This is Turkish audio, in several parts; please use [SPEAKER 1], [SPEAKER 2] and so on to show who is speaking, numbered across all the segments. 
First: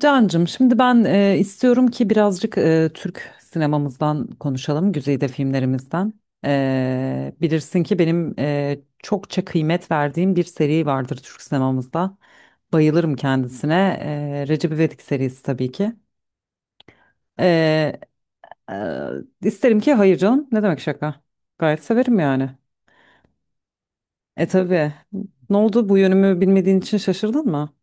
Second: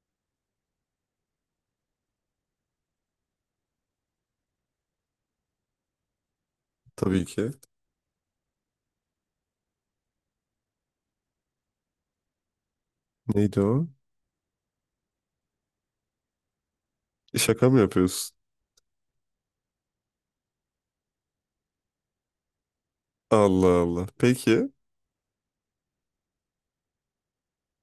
[SPEAKER 1] Cancım, şimdi ben istiyorum ki birazcık Türk sinemamızdan konuşalım, güzide filmlerimizden.
[SPEAKER 2] Tabii ki.
[SPEAKER 1] Bilirsin ki benim çokça kıymet verdiğim bir seri vardır Türk sinemamızda. Bayılırım
[SPEAKER 2] Neydi
[SPEAKER 1] kendisine.
[SPEAKER 2] o?
[SPEAKER 1] Recep İvedik serisi tabii ki.
[SPEAKER 2] Şaka mı
[SPEAKER 1] E,
[SPEAKER 2] yapıyorsun?
[SPEAKER 1] e, isterim ki hayır canım. Ne demek şaka? Gayet severim yani.
[SPEAKER 2] Allah Allah. Peki.
[SPEAKER 1] Tabii. Ne oldu? Bu yönümü bilmediğin için şaşırdın mı?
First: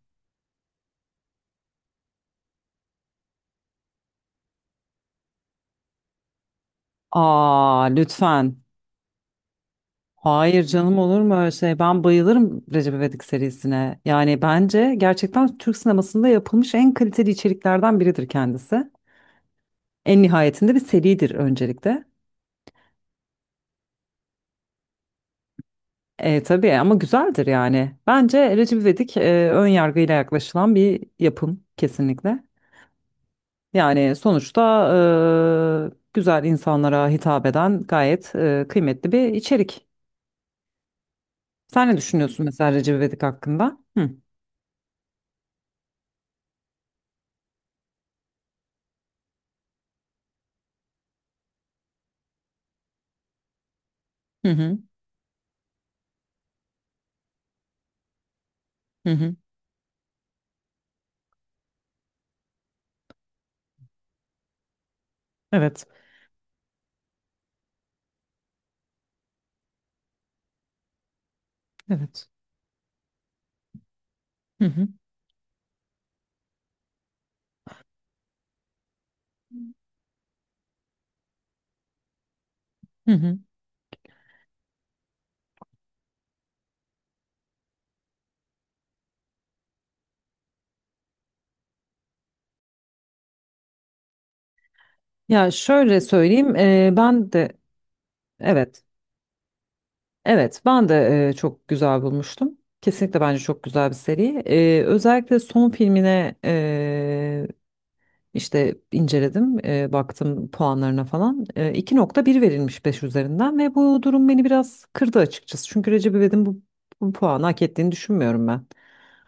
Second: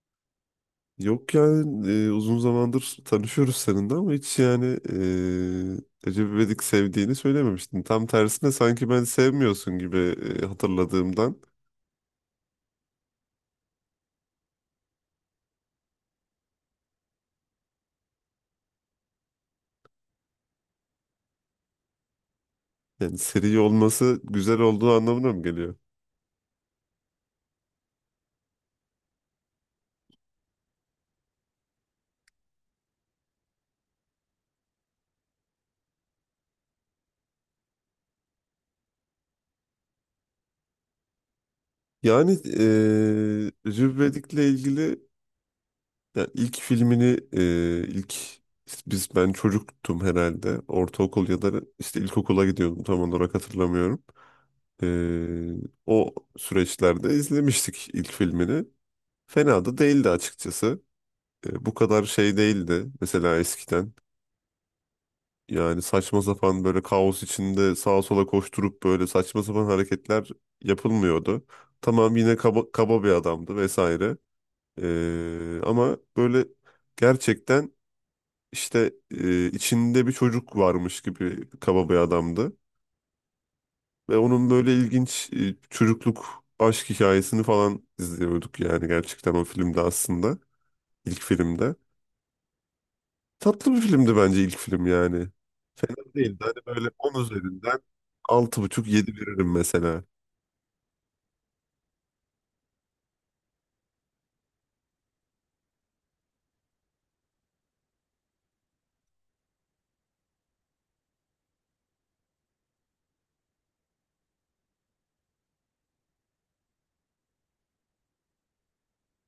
[SPEAKER 2] Yok yani uzun zamandır tanışıyoruz seninle ama hiç yani Recep İvedik sevdiğini söylememiştin.
[SPEAKER 1] Aa,
[SPEAKER 2] Tam tersine
[SPEAKER 1] lütfen.
[SPEAKER 2] sanki ben sevmiyorsun gibi
[SPEAKER 1] Hayır canım, olur mu
[SPEAKER 2] hatırladığımdan.
[SPEAKER 1] öyle şey? Ben bayılırım Recep İvedik serisine. Yani bence gerçekten Türk sinemasında yapılmış en kaliteli içeriklerden biridir kendisi. En nihayetinde bir seridir öncelikle.
[SPEAKER 2] Yani seri olması güzel olduğu anlamına mı geliyor?
[SPEAKER 1] Tabii ama güzeldir yani. Bence Recep İvedik ön yargıyla yaklaşılan bir yapım kesinlikle. Yani sonuçta güzel insanlara hitap eden gayet kıymetli bir içerik. Sen ne
[SPEAKER 2] Yani
[SPEAKER 1] düşünüyorsun mesela Recep İvedik hakkında?
[SPEAKER 2] Recep
[SPEAKER 1] Hı
[SPEAKER 2] İvedik'le ilgili yani ilk filmini ilk işte ben çocuktum herhalde. Ortaokul ya da işte ilkokula gidiyordum tam olarak hatırlamıyorum.
[SPEAKER 1] hı hı hı.
[SPEAKER 2] Ee, O süreçlerde izlemiştik ilk filmini.
[SPEAKER 1] Hı.
[SPEAKER 2] Fena da değildi açıkçası. Bu kadar şey değildi mesela eskiden. Yani
[SPEAKER 1] Evet.
[SPEAKER 2] saçma sapan böyle kaos içinde sağa sola koşturup böyle saçma sapan hareketler yapılmıyordu. Tamam
[SPEAKER 1] Evet.
[SPEAKER 2] yine kaba, kaba bir adamdı vesaire.
[SPEAKER 1] Hı hı.
[SPEAKER 2] Ama böyle gerçekten işte içinde bir çocuk varmış gibi kaba bir adamdı.
[SPEAKER 1] Hı hı.
[SPEAKER 2] Ve onun böyle ilginç çocukluk aşk hikayesini falan izliyorduk yani gerçekten o filmde aslında. İlk filmde. Tatlı bir filmdi bence ilk film yani.
[SPEAKER 1] Ya şöyle
[SPEAKER 2] Değildi
[SPEAKER 1] söyleyeyim,
[SPEAKER 2] hani böyle 10
[SPEAKER 1] ben de,
[SPEAKER 2] üzerinden altı
[SPEAKER 1] evet,
[SPEAKER 2] buçuk yedi veririm mesela.
[SPEAKER 1] evet, ben de çok güzel bulmuştum. Kesinlikle bence çok güzel bir seri. Özellikle son filmine işte inceledim, baktım puanlarına falan. 2,1 verilmiş 5 üzerinden ve bu durum beni biraz kırdı açıkçası. Çünkü Recep İvedik'in bu puanı hak ettiğini düşünmüyorum ben.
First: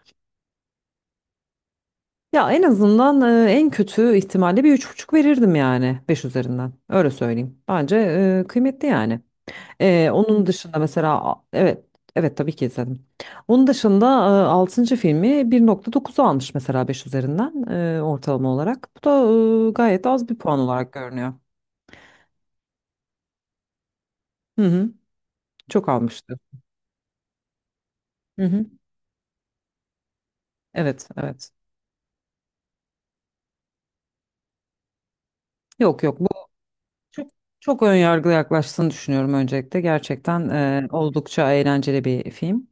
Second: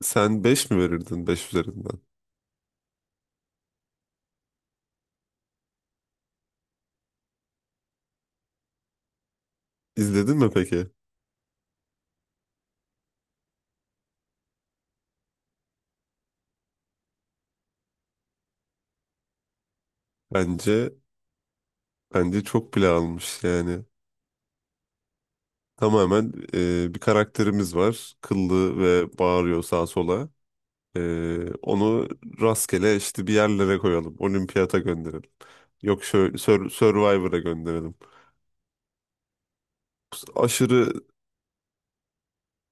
[SPEAKER 2] Sen 5 mi verirdin 5 üzerinden?
[SPEAKER 1] Ya en azından en kötü ihtimalle bir 3,5 verirdim yani 5 üzerinden. Öyle söyleyeyim. Bence kıymetli yani.
[SPEAKER 2] İzledin
[SPEAKER 1] Onun
[SPEAKER 2] mi
[SPEAKER 1] dışında
[SPEAKER 2] peki?
[SPEAKER 1] mesela evet, evet tabii ki izledim. Onun dışında altıncı filmi 1,9'u almış mesela 5 üzerinden ortalama olarak. Bu da gayet az bir puan olarak
[SPEAKER 2] Bence
[SPEAKER 1] görünüyor.
[SPEAKER 2] bence çok bile almış yani.
[SPEAKER 1] Hı hı, çok
[SPEAKER 2] Tamamen
[SPEAKER 1] almıştı.
[SPEAKER 2] bir karakterimiz var.
[SPEAKER 1] Hı hı,
[SPEAKER 2] Kıllı ve bağırıyor sağa sola.
[SPEAKER 1] evet evet.
[SPEAKER 2] Onu rastgele işte bir yerlere koyalım. Olimpiyata gönderelim.
[SPEAKER 1] Yok
[SPEAKER 2] Yok
[SPEAKER 1] yok, bu
[SPEAKER 2] şöyle
[SPEAKER 1] çok
[SPEAKER 2] Survivor'a
[SPEAKER 1] çok ön
[SPEAKER 2] gönderelim.
[SPEAKER 1] yargılı yaklaştığını düşünüyorum öncelikle. Gerçekten
[SPEAKER 2] Aşırı
[SPEAKER 1] oldukça eğlenceli bir film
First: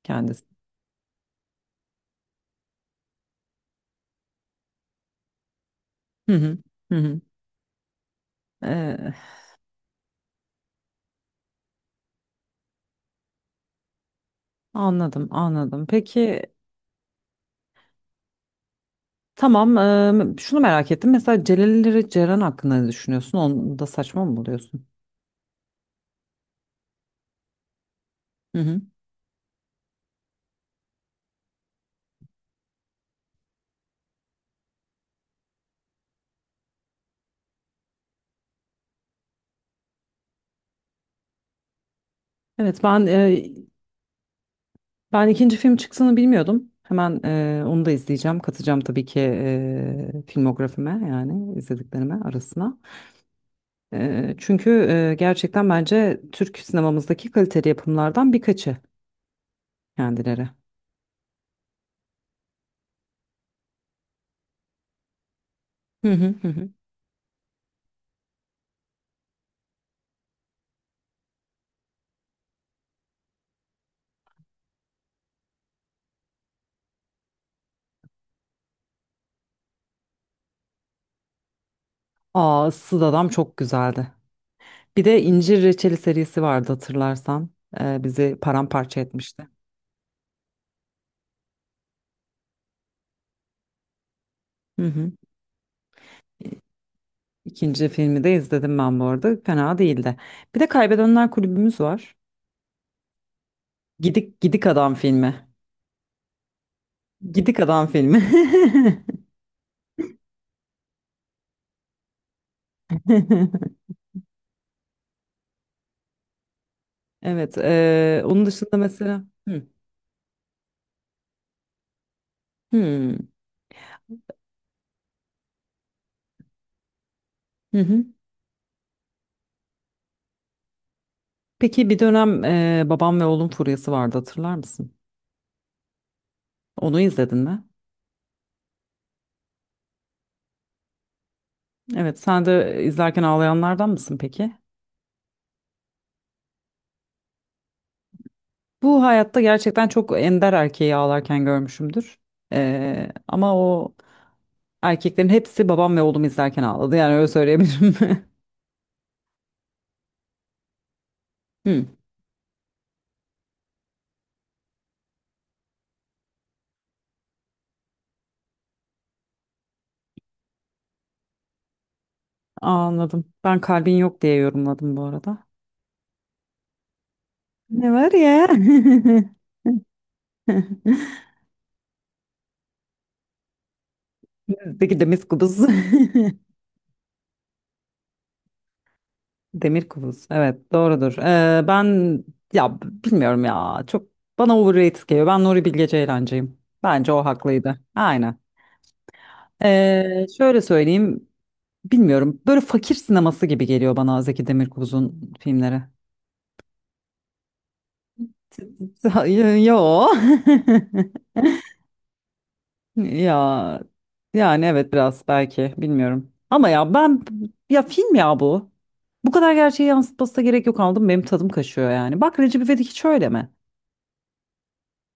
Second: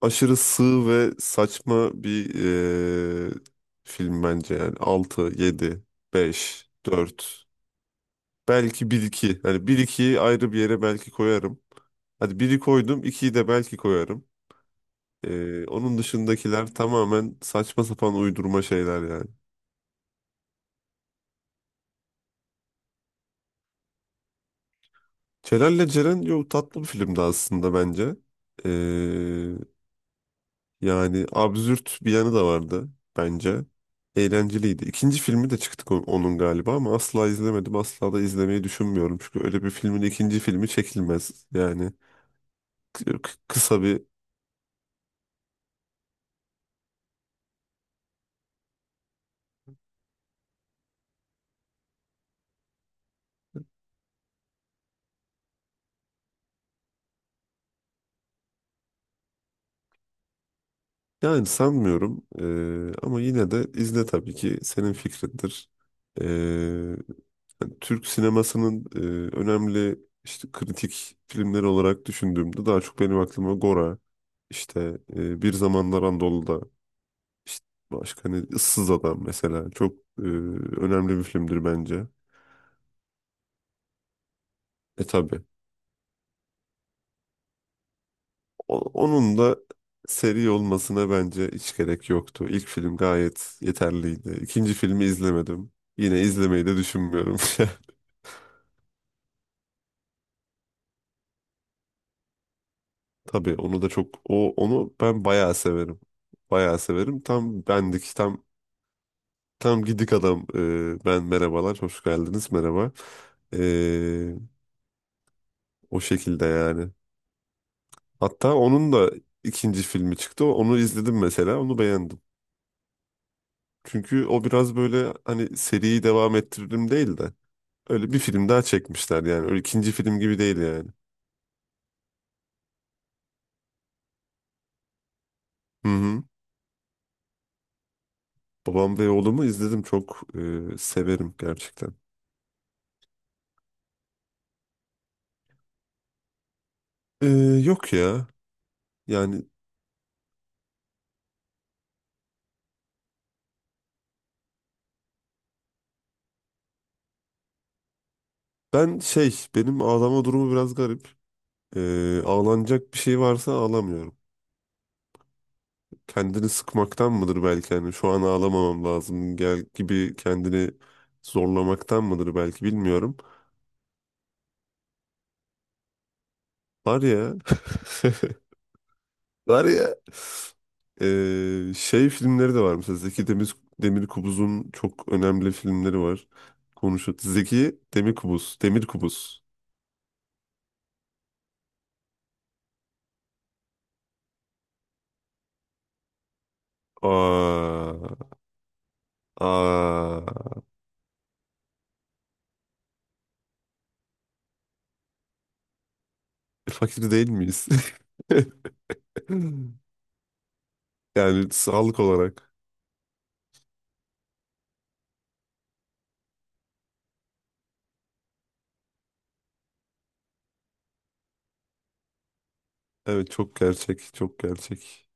[SPEAKER 2] aşırı
[SPEAKER 1] kendisi.
[SPEAKER 2] sığ ve saçma bir ee, film bence yani. Altı, 7,
[SPEAKER 1] Hı hı,
[SPEAKER 2] beş,
[SPEAKER 1] hı hı.
[SPEAKER 2] dört. Belki bir
[SPEAKER 1] Ee,
[SPEAKER 2] iki. Hani bir 2'yi ayrı bir yere belki koyarım. Hadi biri koydum, 2'yi de belki koyarım.
[SPEAKER 1] Anladım anladım.
[SPEAKER 2] Onun
[SPEAKER 1] Peki.
[SPEAKER 2] dışındakiler tamamen saçma sapan uydurma şeyler yani.
[SPEAKER 1] Tamam, şunu merak ettim. Mesela Celal Ceren hakkında ne düşünüyorsun? Onu da saçma mı buluyorsun?
[SPEAKER 2] Celal'le Ceren yok tatlı bir filmdi aslında bence.
[SPEAKER 1] Hı hı.
[SPEAKER 2] Ee, Yani absürt bir yanı da vardı bence. Eğlenceliydi. İkinci filmi de çıktı onun galiba ama asla izlemedim. Asla da izlemeyi düşünmüyorum. Çünkü öyle bir filmin ikinci filmi çekilmez. Yani
[SPEAKER 1] Evet,
[SPEAKER 2] kısa bir
[SPEAKER 1] ben ikinci film çıktığını bilmiyordum. Hemen onu da izleyeceğim. Katacağım tabii ki filmografime yani izlediklerime arasına. Çünkü gerçekten bence Türk sinemamızdaki kaliteli yapımlardan birkaçı kendileri.
[SPEAKER 2] yani sanmıyorum. Ama yine de izle tabii ki. Senin fikrindir.
[SPEAKER 1] Hı
[SPEAKER 2] Ee,
[SPEAKER 1] hı hı. Hı.
[SPEAKER 2] Yani Türk sinemasının önemli işte kritik filmleri olarak düşündüğümde daha çok benim aklıma Gora, işte Bir Zamanlar Anadolu'da, işte başka hani Issız Adam mesela çok önemli bir filmdir bence.
[SPEAKER 1] Aa, Issız Adam çok güzeldi. Bir
[SPEAKER 2] E
[SPEAKER 1] de
[SPEAKER 2] tabii.
[SPEAKER 1] İncir Reçeli serisi vardı hatırlarsan. Bizi
[SPEAKER 2] O-
[SPEAKER 1] paramparça
[SPEAKER 2] Onun
[SPEAKER 1] etmişti.
[SPEAKER 2] da seri olmasına bence hiç gerek yoktu. İlk film gayet yeterliydi. İkinci
[SPEAKER 1] Hı
[SPEAKER 2] filmi
[SPEAKER 1] hı.
[SPEAKER 2] izlemedim. Yine izlemeyi de düşünmüyorum.
[SPEAKER 1] İkinci filmi de izledim ben bu arada. Fena değildi. Bir de Kaybedenler Kulübümüz var.
[SPEAKER 2] Tabii onu da çok
[SPEAKER 1] Gidik Gidik Adam
[SPEAKER 2] onu ben
[SPEAKER 1] filmi.
[SPEAKER 2] bayağı severim. Bayağı severim.
[SPEAKER 1] Gidik
[SPEAKER 2] Tam
[SPEAKER 1] Adam
[SPEAKER 2] bendik
[SPEAKER 1] filmi.
[SPEAKER 2] Tam gidik adam. Ben merhabalar, hoş geldiniz, merhaba. Ee, O şekilde yani.
[SPEAKER 1] Evet. Onun
[SPEAKER 2] Hatta
[SPEAKER 1] dışında
[SPEAKER 2] onun da
[SPEAKER 1] mesela. Hı.
[SPEAKER 2] ikinci filmi çıktı. Onu izledim mesela, onu beğendim.
[SPEAKER 1] Hı.
[SPEAKER 2] Çünkü o biraz böyle hani seriyi devam ettiririm değil de
[SPEAKER 1] Hı hı.
[SPEAKER 2] öyle bir film daha çekmişler yani. Öyle ikinci film gibi değil yani.
[SPEAKER 1] Peki bir dönem Babam ve Oğlum furyası vardı hatırlar mısın?
[SPEAKER 2] Hı hı.
[SPEAKER 1] Onu izledin mi?
[SPEAKER 2] Babam ve oğlumu izledim. Çok severim gerçekten.
[SPEAKER 1] Evet. Sen de izlerken ağlayanlardan mısın peki?
[SPEAKER 2] Ee, Yok ya.
[SPEAKER 1] Bu hayatta
[SPEAKER 2] Yani
[SPEAKER 1] gerçekten çok ender erkeği ağlarken görmüşümdür. Ama o erkeklerin hepsi Babam ve Oğlum izlerken ağladı. Yani öyle söyleyebilirim.
[SPEAKER 2] ben benim ağlama durumu biraz garip.
[SPEAKER 1] Hı,
[SPEAKER 2] Ağlanacak bir şey varsa ağlamıyorum. Kendini sıkmaktan mıdır belki hani şu an ağlamamam lazım gel gibi kendini zorlamaktan mıdır belki bilmiyorum.
[SPEAKER 1] anladım. Ben kalbin yok diye yorumladım bu arada.
[SPEAKER 2] Var ya.
[SPEAKER 1] Ne var ya?
[SPEAKER 2] Var ya. Şey filmleri de var mesela Demirkubuz'un
[SPEAKER 1] Bizdeki
[SPEAKER 2] çok
[SPEAKER 1] demir
[SPEAKER 2] önemli
[SPEAKER 1] kubus.
[SPEAKER 2] filmleri var. Konuşuyor. Zeki Demirkubuz. Demirkubuz.
[SPEAKER 1] Demir kubus. Evet, doğrudur. Ben ya bilmiyorum ya. Çok bana overrated geliyor. Ben Nuri Bilge Ceylancıyım. Bence o haklıydı.
[SPEAKER 2] Aa,
[SPEAKER 1] Aynen.
[SPEAKER 2] aa.
[SPEAKER 1] Şöyle söyleyeyim. Bilmiyorum. Böyle fakir sineması gibi geliyor bana Zeki Demirkubuz'un filmleri.
[SPEAKER 2] Fakir değil miyiz?
[SPEAKER 1] Hayır, yo.
[SPEAKER 2] Yani sağlık olarak.
[SPEAKER 1] Ya yani evet biraz belki bilmiyorum. Ama ya ben ya film ya bu. Bu kadar gerçeği yansıtması da gerek yok aldım. Benim tadım kaşıyor yani. Bak Recep İvedik hiç öyle
[SPEAKER 2] Evet
[SPEAKER 1] mi?
[SPEAKER 2] çok gerçek, çok gerçek.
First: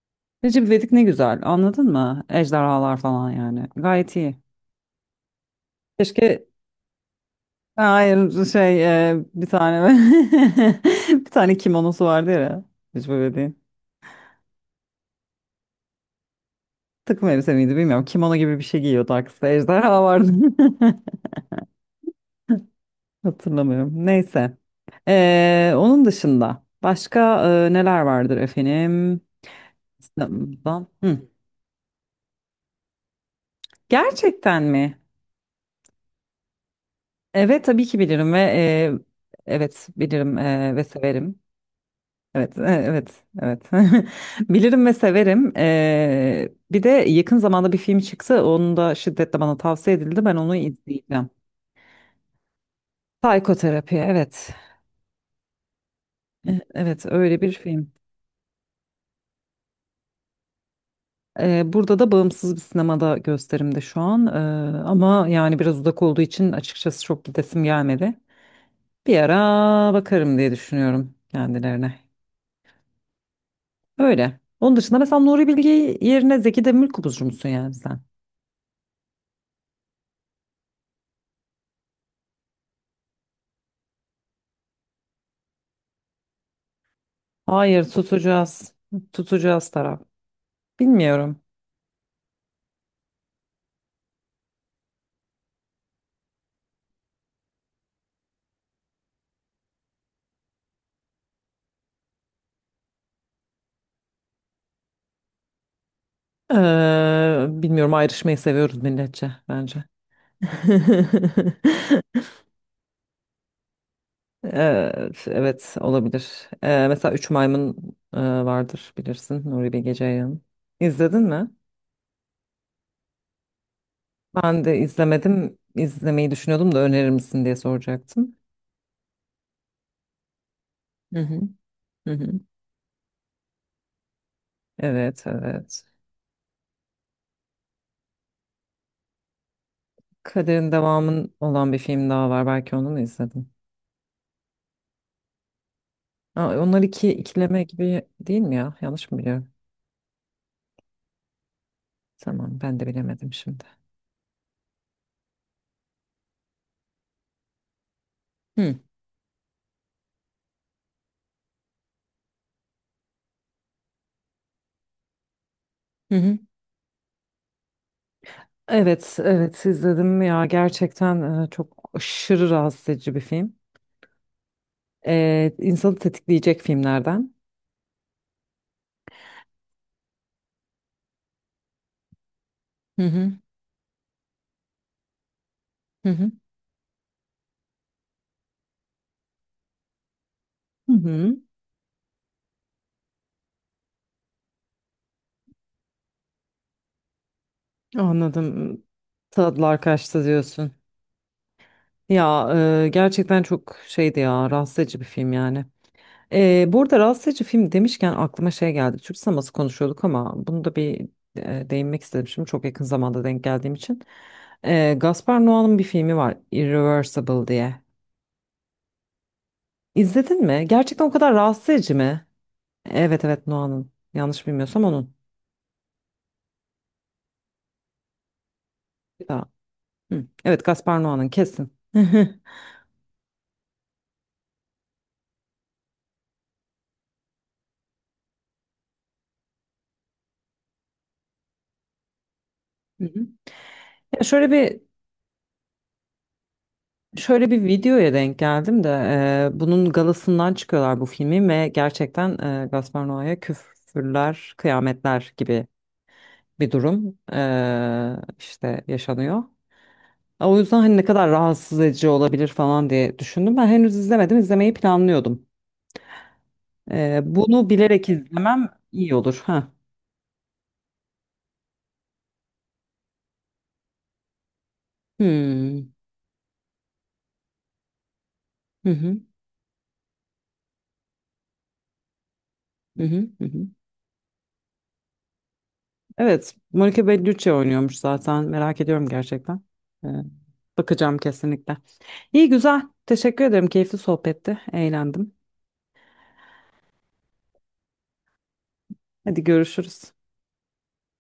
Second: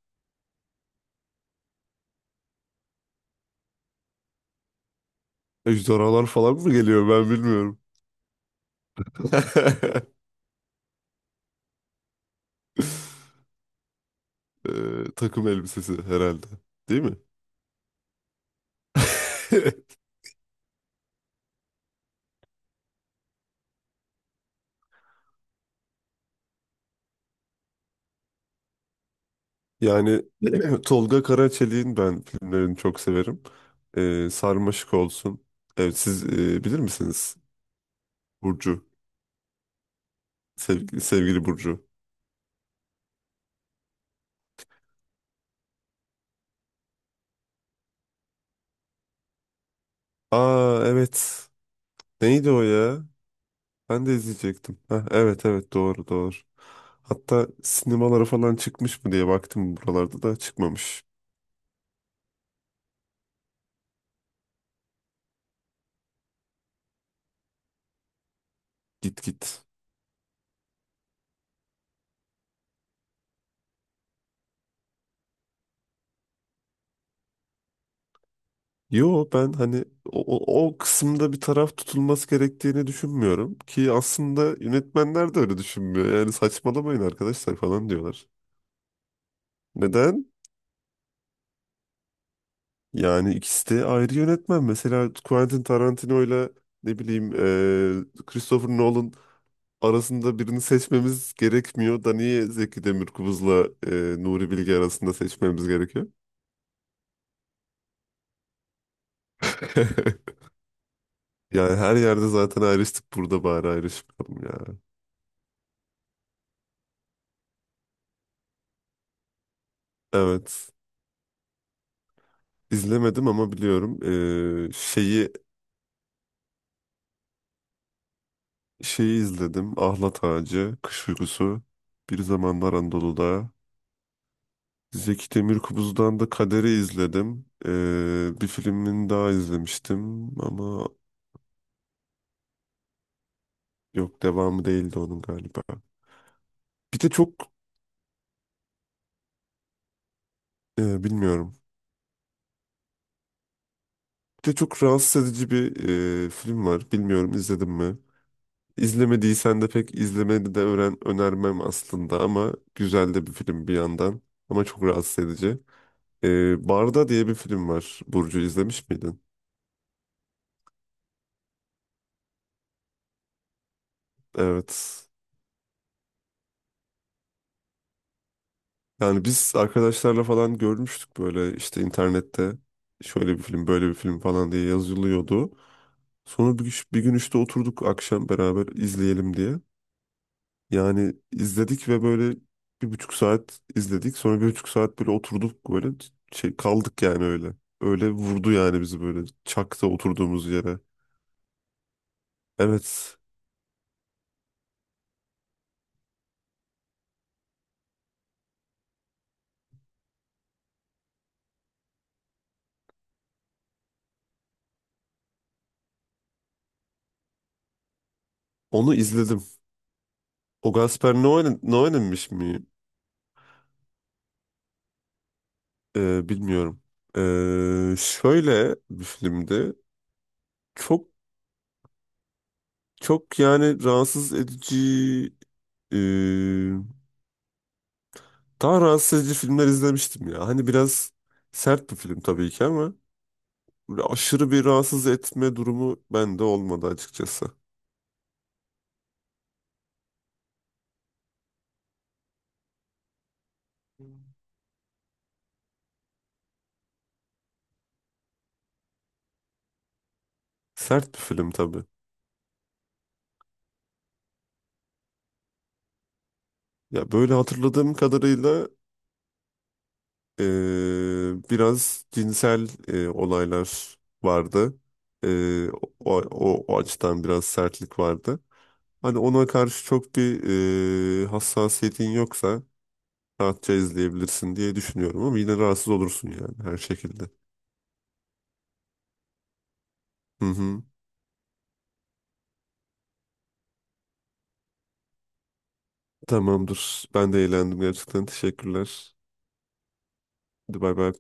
[SPEAKER 1] Recep İvedik ne güzel, anladın mı? Ejderhalar falan yani. Gayet iyi.
[SPEAKER 2] Ejderhalar
[SPEAKER 1] Keşke,
[SPEAKER 2] falan mı geliyor ben bilmiyorum.
[SPEAKER 1] hayır, şey, bir tane bir tane kimonosu vardı ya Recep İvedik'in.
[SPEAKER 2] Takım elbisesi herhalde. Değil mi?
[SPEAKER 1] Takım elbise miydi bilmiyorum. Kimono gibi bir şey giyiyordu, arkasında ejderha vardı. Hatırlamıyorum. Neyse. Onun dışında başka neler vardır efendim?
[SPEAKER 2] Yani
[SPEAKER 1] İstanbul'dan.
[SPEAKER 2] Tolga
[SPEAKER 1] Hı.
[SPEAKER 2] Karaçelik'in ben filmlerini çok severim.
[SPEAKER 1] Gerçekten
[SPEAKER 2] Sarmaşık
[SPEAKER 1] mi?
[SPEAKER 2] olsun. Evet siz bilir misiniz?
[SPEAKER 1] Evet tabii ki bilirim ve
[SPEAKER 2] Burcu.
[SPEAKER 1] evet bilirim ve
[SPEAKER 2] Sevgili,
[SPEAKER 1] severim.
[SPEAKER 2] sevgili Burcu.
[SPEAKER 1] Evet, evet, evet. Bilirim ve severim. Bir de yakın zamanda bir film çıktı. Onu da şiddetle bana tavsiye edildi. Ben onu
[SPEAKER 2] Aa
[SPEAKER 1] izleyeceğim.
[SPEAKER 2] evet. Neydi o ya?
[SPEAKER 1] Psikoterapi,
[SPEAKER 2] Ben de
[SPEAKER 1] evet.
[SPEAKER 2] izleyecektim. Heh, evet evet doğru doğru.
[SPEAKER 1] Evet, öyle
[SPEAKER 2] Hatta
[SPEAKER 1] bir film.
[SPEAKER 2] sinemalara falan çıkmış mı diye baktım buralarda da çıkmamış.
[SPEAKER 1] Burada da bağımsız bir sinemada gösterimde şu an. Ama yani biraz uzak olduğu için açıkçası çok gidesim gelmedi. Bir
[SPEAKER 2] Git git.
[SPEAKER 1] ara bakarım diye düşünüyorum kendilerine. Öyle. Onun dışında mesela Nuri Bilge yerine Zeki Demirkubuzcu musun yani sen?
[SPEAKER 2] Yo ben hani o kısımda bir taraf tutulması gerektiğini düşünmüyorum ki aslında yönetmenler de öyle düşünmüyor. Yani saçmalamayın arkadaşlar
[SPEAKER 1] Hayır,
[SPEAKER 2] falan diyorlar.
[SPEAKER 1] tutacağız. Tutacağız taraf.
[SPEAKER 2] Neden?
[SPEAKER 1] Bilmiyorum.
[SPEAKER 2] Yani ikisi de ayrı yönetmen. Mesela Quentin Tarantino ile ne bileyim Christopher Nolan arasında birini seçmemiz gerekmiyor da niye Zeki Demirkubuz'la Nuri Bilge arasında seçmemiz gerekiyor?
[SPEAKER 1] Bilmiyorum, ayrışmayı seviyoruz milletçe bence.
[SPEAKER 2] Yani her yerde zaten ayrıştık burada bari ayrışmayalım ya.
[SPEAKER 1] Evet, evet olabilir. Mesela Üç Maymun vardır bilirsin, Nuri Bilge Ceylan.
[SPEAKER 2] Evet.
[SPEAKER 1] İzledin mi?
[SPEAKER 2] İzlemedim ama biliyorum.
[SPEAKER 1] Ben
[SPEAKER 2] Ee,
[SPEAKER 1] de
[SPEAKER 2] şeyi
[SPEAKER 1] izlemedim. İzlemeyi düşünüyordum da önerir misin diye soracaktım.
[SPEAKER 2] şeyi izledim. Ahlat Ağacı, Kış
[SPEAKER 1] Hı hı.
[SPEAKER 2] Uykusu,
[SPEAKER 1] Hı
[SPEAKER 2] Bir
[SPEAKER 1] hı.
[SPEAKER 2] Zamanlar Anadolu'da.
[SPEAKER 1] Evet,
[SPEAKER 2] Zeki
[SPEAKER 1] evet.
[SPEAKER 2] Demirkubuz'dan da Kader'i izledim. Bir filmini daha izlemiştim
[SPEAKER 1] Kaderin
[SPEAKER 2] ama
[SPEAKER 1] devamının olan bir film daha var. Belki onu mu izledin?
[SPEAKER 2] yok devamı değildi onun galiba.
[SPEAKER 1] Aa, onlar
[SPEAKER 2] Bir
[SPEAKER 1] iki
[SPEAKER 2] de çok
[SPEAKER 1] ikileme gibi değil mi ya? Yanlış mı biliyorum?
[SPEAKER 2] bilmiyorum.
[SPEAKER 1] Tamam, ben de bilemedim şimdi.
[SPEAKER 2] Bir de çok rahatsız edici bir film var. Bilmiyorum izledin mi?
[SPEAKER 1] Hı
[SPEAKER 2] İzlemediysen de pek izlemeni de öğren önermem aslında ama güzel de bir film bir yandan ama çok rahatsız edici.
[SPEAKER 1] hı. Hı.
[SPEAKER 2] Barda diye bir film var. Burcu izlemiş
[SPEAKER 1] Evet,
[SPEAKER 2] miydin?
[SPEAKER 1] evet izledim ya. Gerçekten çok aşırı rahatsız edici bir film.
[SPEAKER 2] Evet.
[SPEAKER 1] İnsanı tetikleyecek filmlerden.
[SPEAKER 2] Yani biz arkadaşlarla falan görmüştük böyle işte internette
[SPEAKER 1] Hı hı.
[SPEAKER 2] şöyle bir film böyle bir film falan diye yazılıyordu.
[SPEAKER 1] Hı hı.
[SPEAKER 2] Sonra bir gün işte oturduk akşam beraber izleyelim diye.
[SPEAKER 1] Hı
[SPEAKER 2] Yani
[SPEAKER 1] hı,
[SPEAKER 2] izledik ve böyle 1,5 saat izledik. Sonra 1,5 saat böyle oturduk böyle şey kaldık yani öyle. Öyle vurdu yani
[SPEAKER 1] anladım.
[SPEAKER 2] bizi böyle
[SPEAKER 1] Tadılar
[SPEAKER 2] çakta
[SPEAKER 1] kaçtı
[SPEAKER 2] oturduğumuz
[SPEAKER 1] diyorsun.
[SPEAKER 2] yere.
[SPEAKER 1] Ya
[SPEAKER 2] Evet.
[SPEAKER 1] gerçekten çok şeydi ya, rahatsız edici bir film yani. Bu arada rahatsız edici film demişken aklıma şey geldi. Türk sineması konuşuyorduk ama bunu da bir değinmek istedim şimdi çok yakın zamanda denk geldiğim için. Gaspar Noé'nin bir filmi var, Irreversible diye.
[SPEAKER 2] Onu izledim.
[SPEAKER 1] İzledin mi?
[SPEAKER 2] O
[SPEAKER 1] Gerçekten o
[SPEAKER 2] Gaspar
[SPEAKER 1] kadar
[SPEAKER 2] Noé,
[SPEAKER 1] rahatsız edici mi?
[SPEAKER 2] Noé'ninmiş mi?
[SPEAKER 1] Evet evet, Noé'nin, yanlış bilmiyorsam onun.
[SPEAKER 2] Bilmiyorum. Şöyle bir filmdi.
[SPEAKER 1] Hı. Evet, Gaspar
[SPEAKER 2] Çok
[SPEAKER 1] Noa'nın kesin. Hı.
[SPEAKER 2] çok yani rahatsız edici e, daha rahatsız edici filmler izlemiştim ya. Hani biraz sert bir film tabii ki ama
[SPEAKER 1] Hı.
[SPEAKER 2] böyle
[SPEAKER 1] Ya şöyle
[SPEAKER 2] aşırı bir
[SPEAKER 1] bir
[SPEAKER 2] rahatsız etme durumu bende olmadı açıkçası.
[SPEAKER 1] şöyle bir videoya denk geldim de bunun galasından çıkıyorlar bu filmi ve gerçekten Gaspar Noa'ya küfürler, kıyametler gibi bir durum işte yaşanıyor. O yüzden hani ne
[SPEAKER 2] Sert bir
[SPEAKER 1] kadar
[SPEAKER 2] film
[SPEAKER 1] rahatsız
[SPEAKER 2] tabii.
[SPEAKER 1] edici olabilir falan diye düşündüm. Ben henüz izlemedim, izlemeyi planlıyordum.
[SPEAKER 2] Ya böyle
[SPEAKER 1] Bunu
[SPEAKER 2] hatırladığım
[SPEAKER 1] bilerek izlemem
[SPEAKER 2] kadarıyla
[SPEAKER 1] iyi olur. Ha.
[SPEAKER 2] e, biraz cinsel olaylar vardı. E, o,
[SPEAKER 1] Hmm.
[SPEAKER 2] o, o açıdan biraz sertlik vardı.
[SPEAKER 1] Hı
[SPEAKER 2] Hani
[SPEAKER 1] hı.
[SPEAKER 2] ona karşı çok bir hassasiyetin yoksa
[SPEAKER 1] Hı hı. Hı hı.
[SPEAKER 2] rahatça izleyebilirsin diye düşünüyorum ama yine rahatsız olursun
[SPEAKER 1] Evet,
[SPEAKER 2] yani her
[SPEAKER 1] Monica
[SPEAKER 2] şekilde.
[SPEAKER 1] Bellucci oynuyormuş zaten. Merak ediyorum gerçekten. Ee,
[SPEAKER 2] Hı hı.
[SPEAKER 1] Bakacağım kesinlikle. İyi güzel. Teşekkür ederim. Keyifli sohbetti. Eğlendim.
[SPEAKER 2] Tamamdır. Ben de eğlendim gerçekten. Teşekkürler.
[SPEAKER 1] Hadi görüşürüz.
[SPEAKER 2] Hadi bay bay.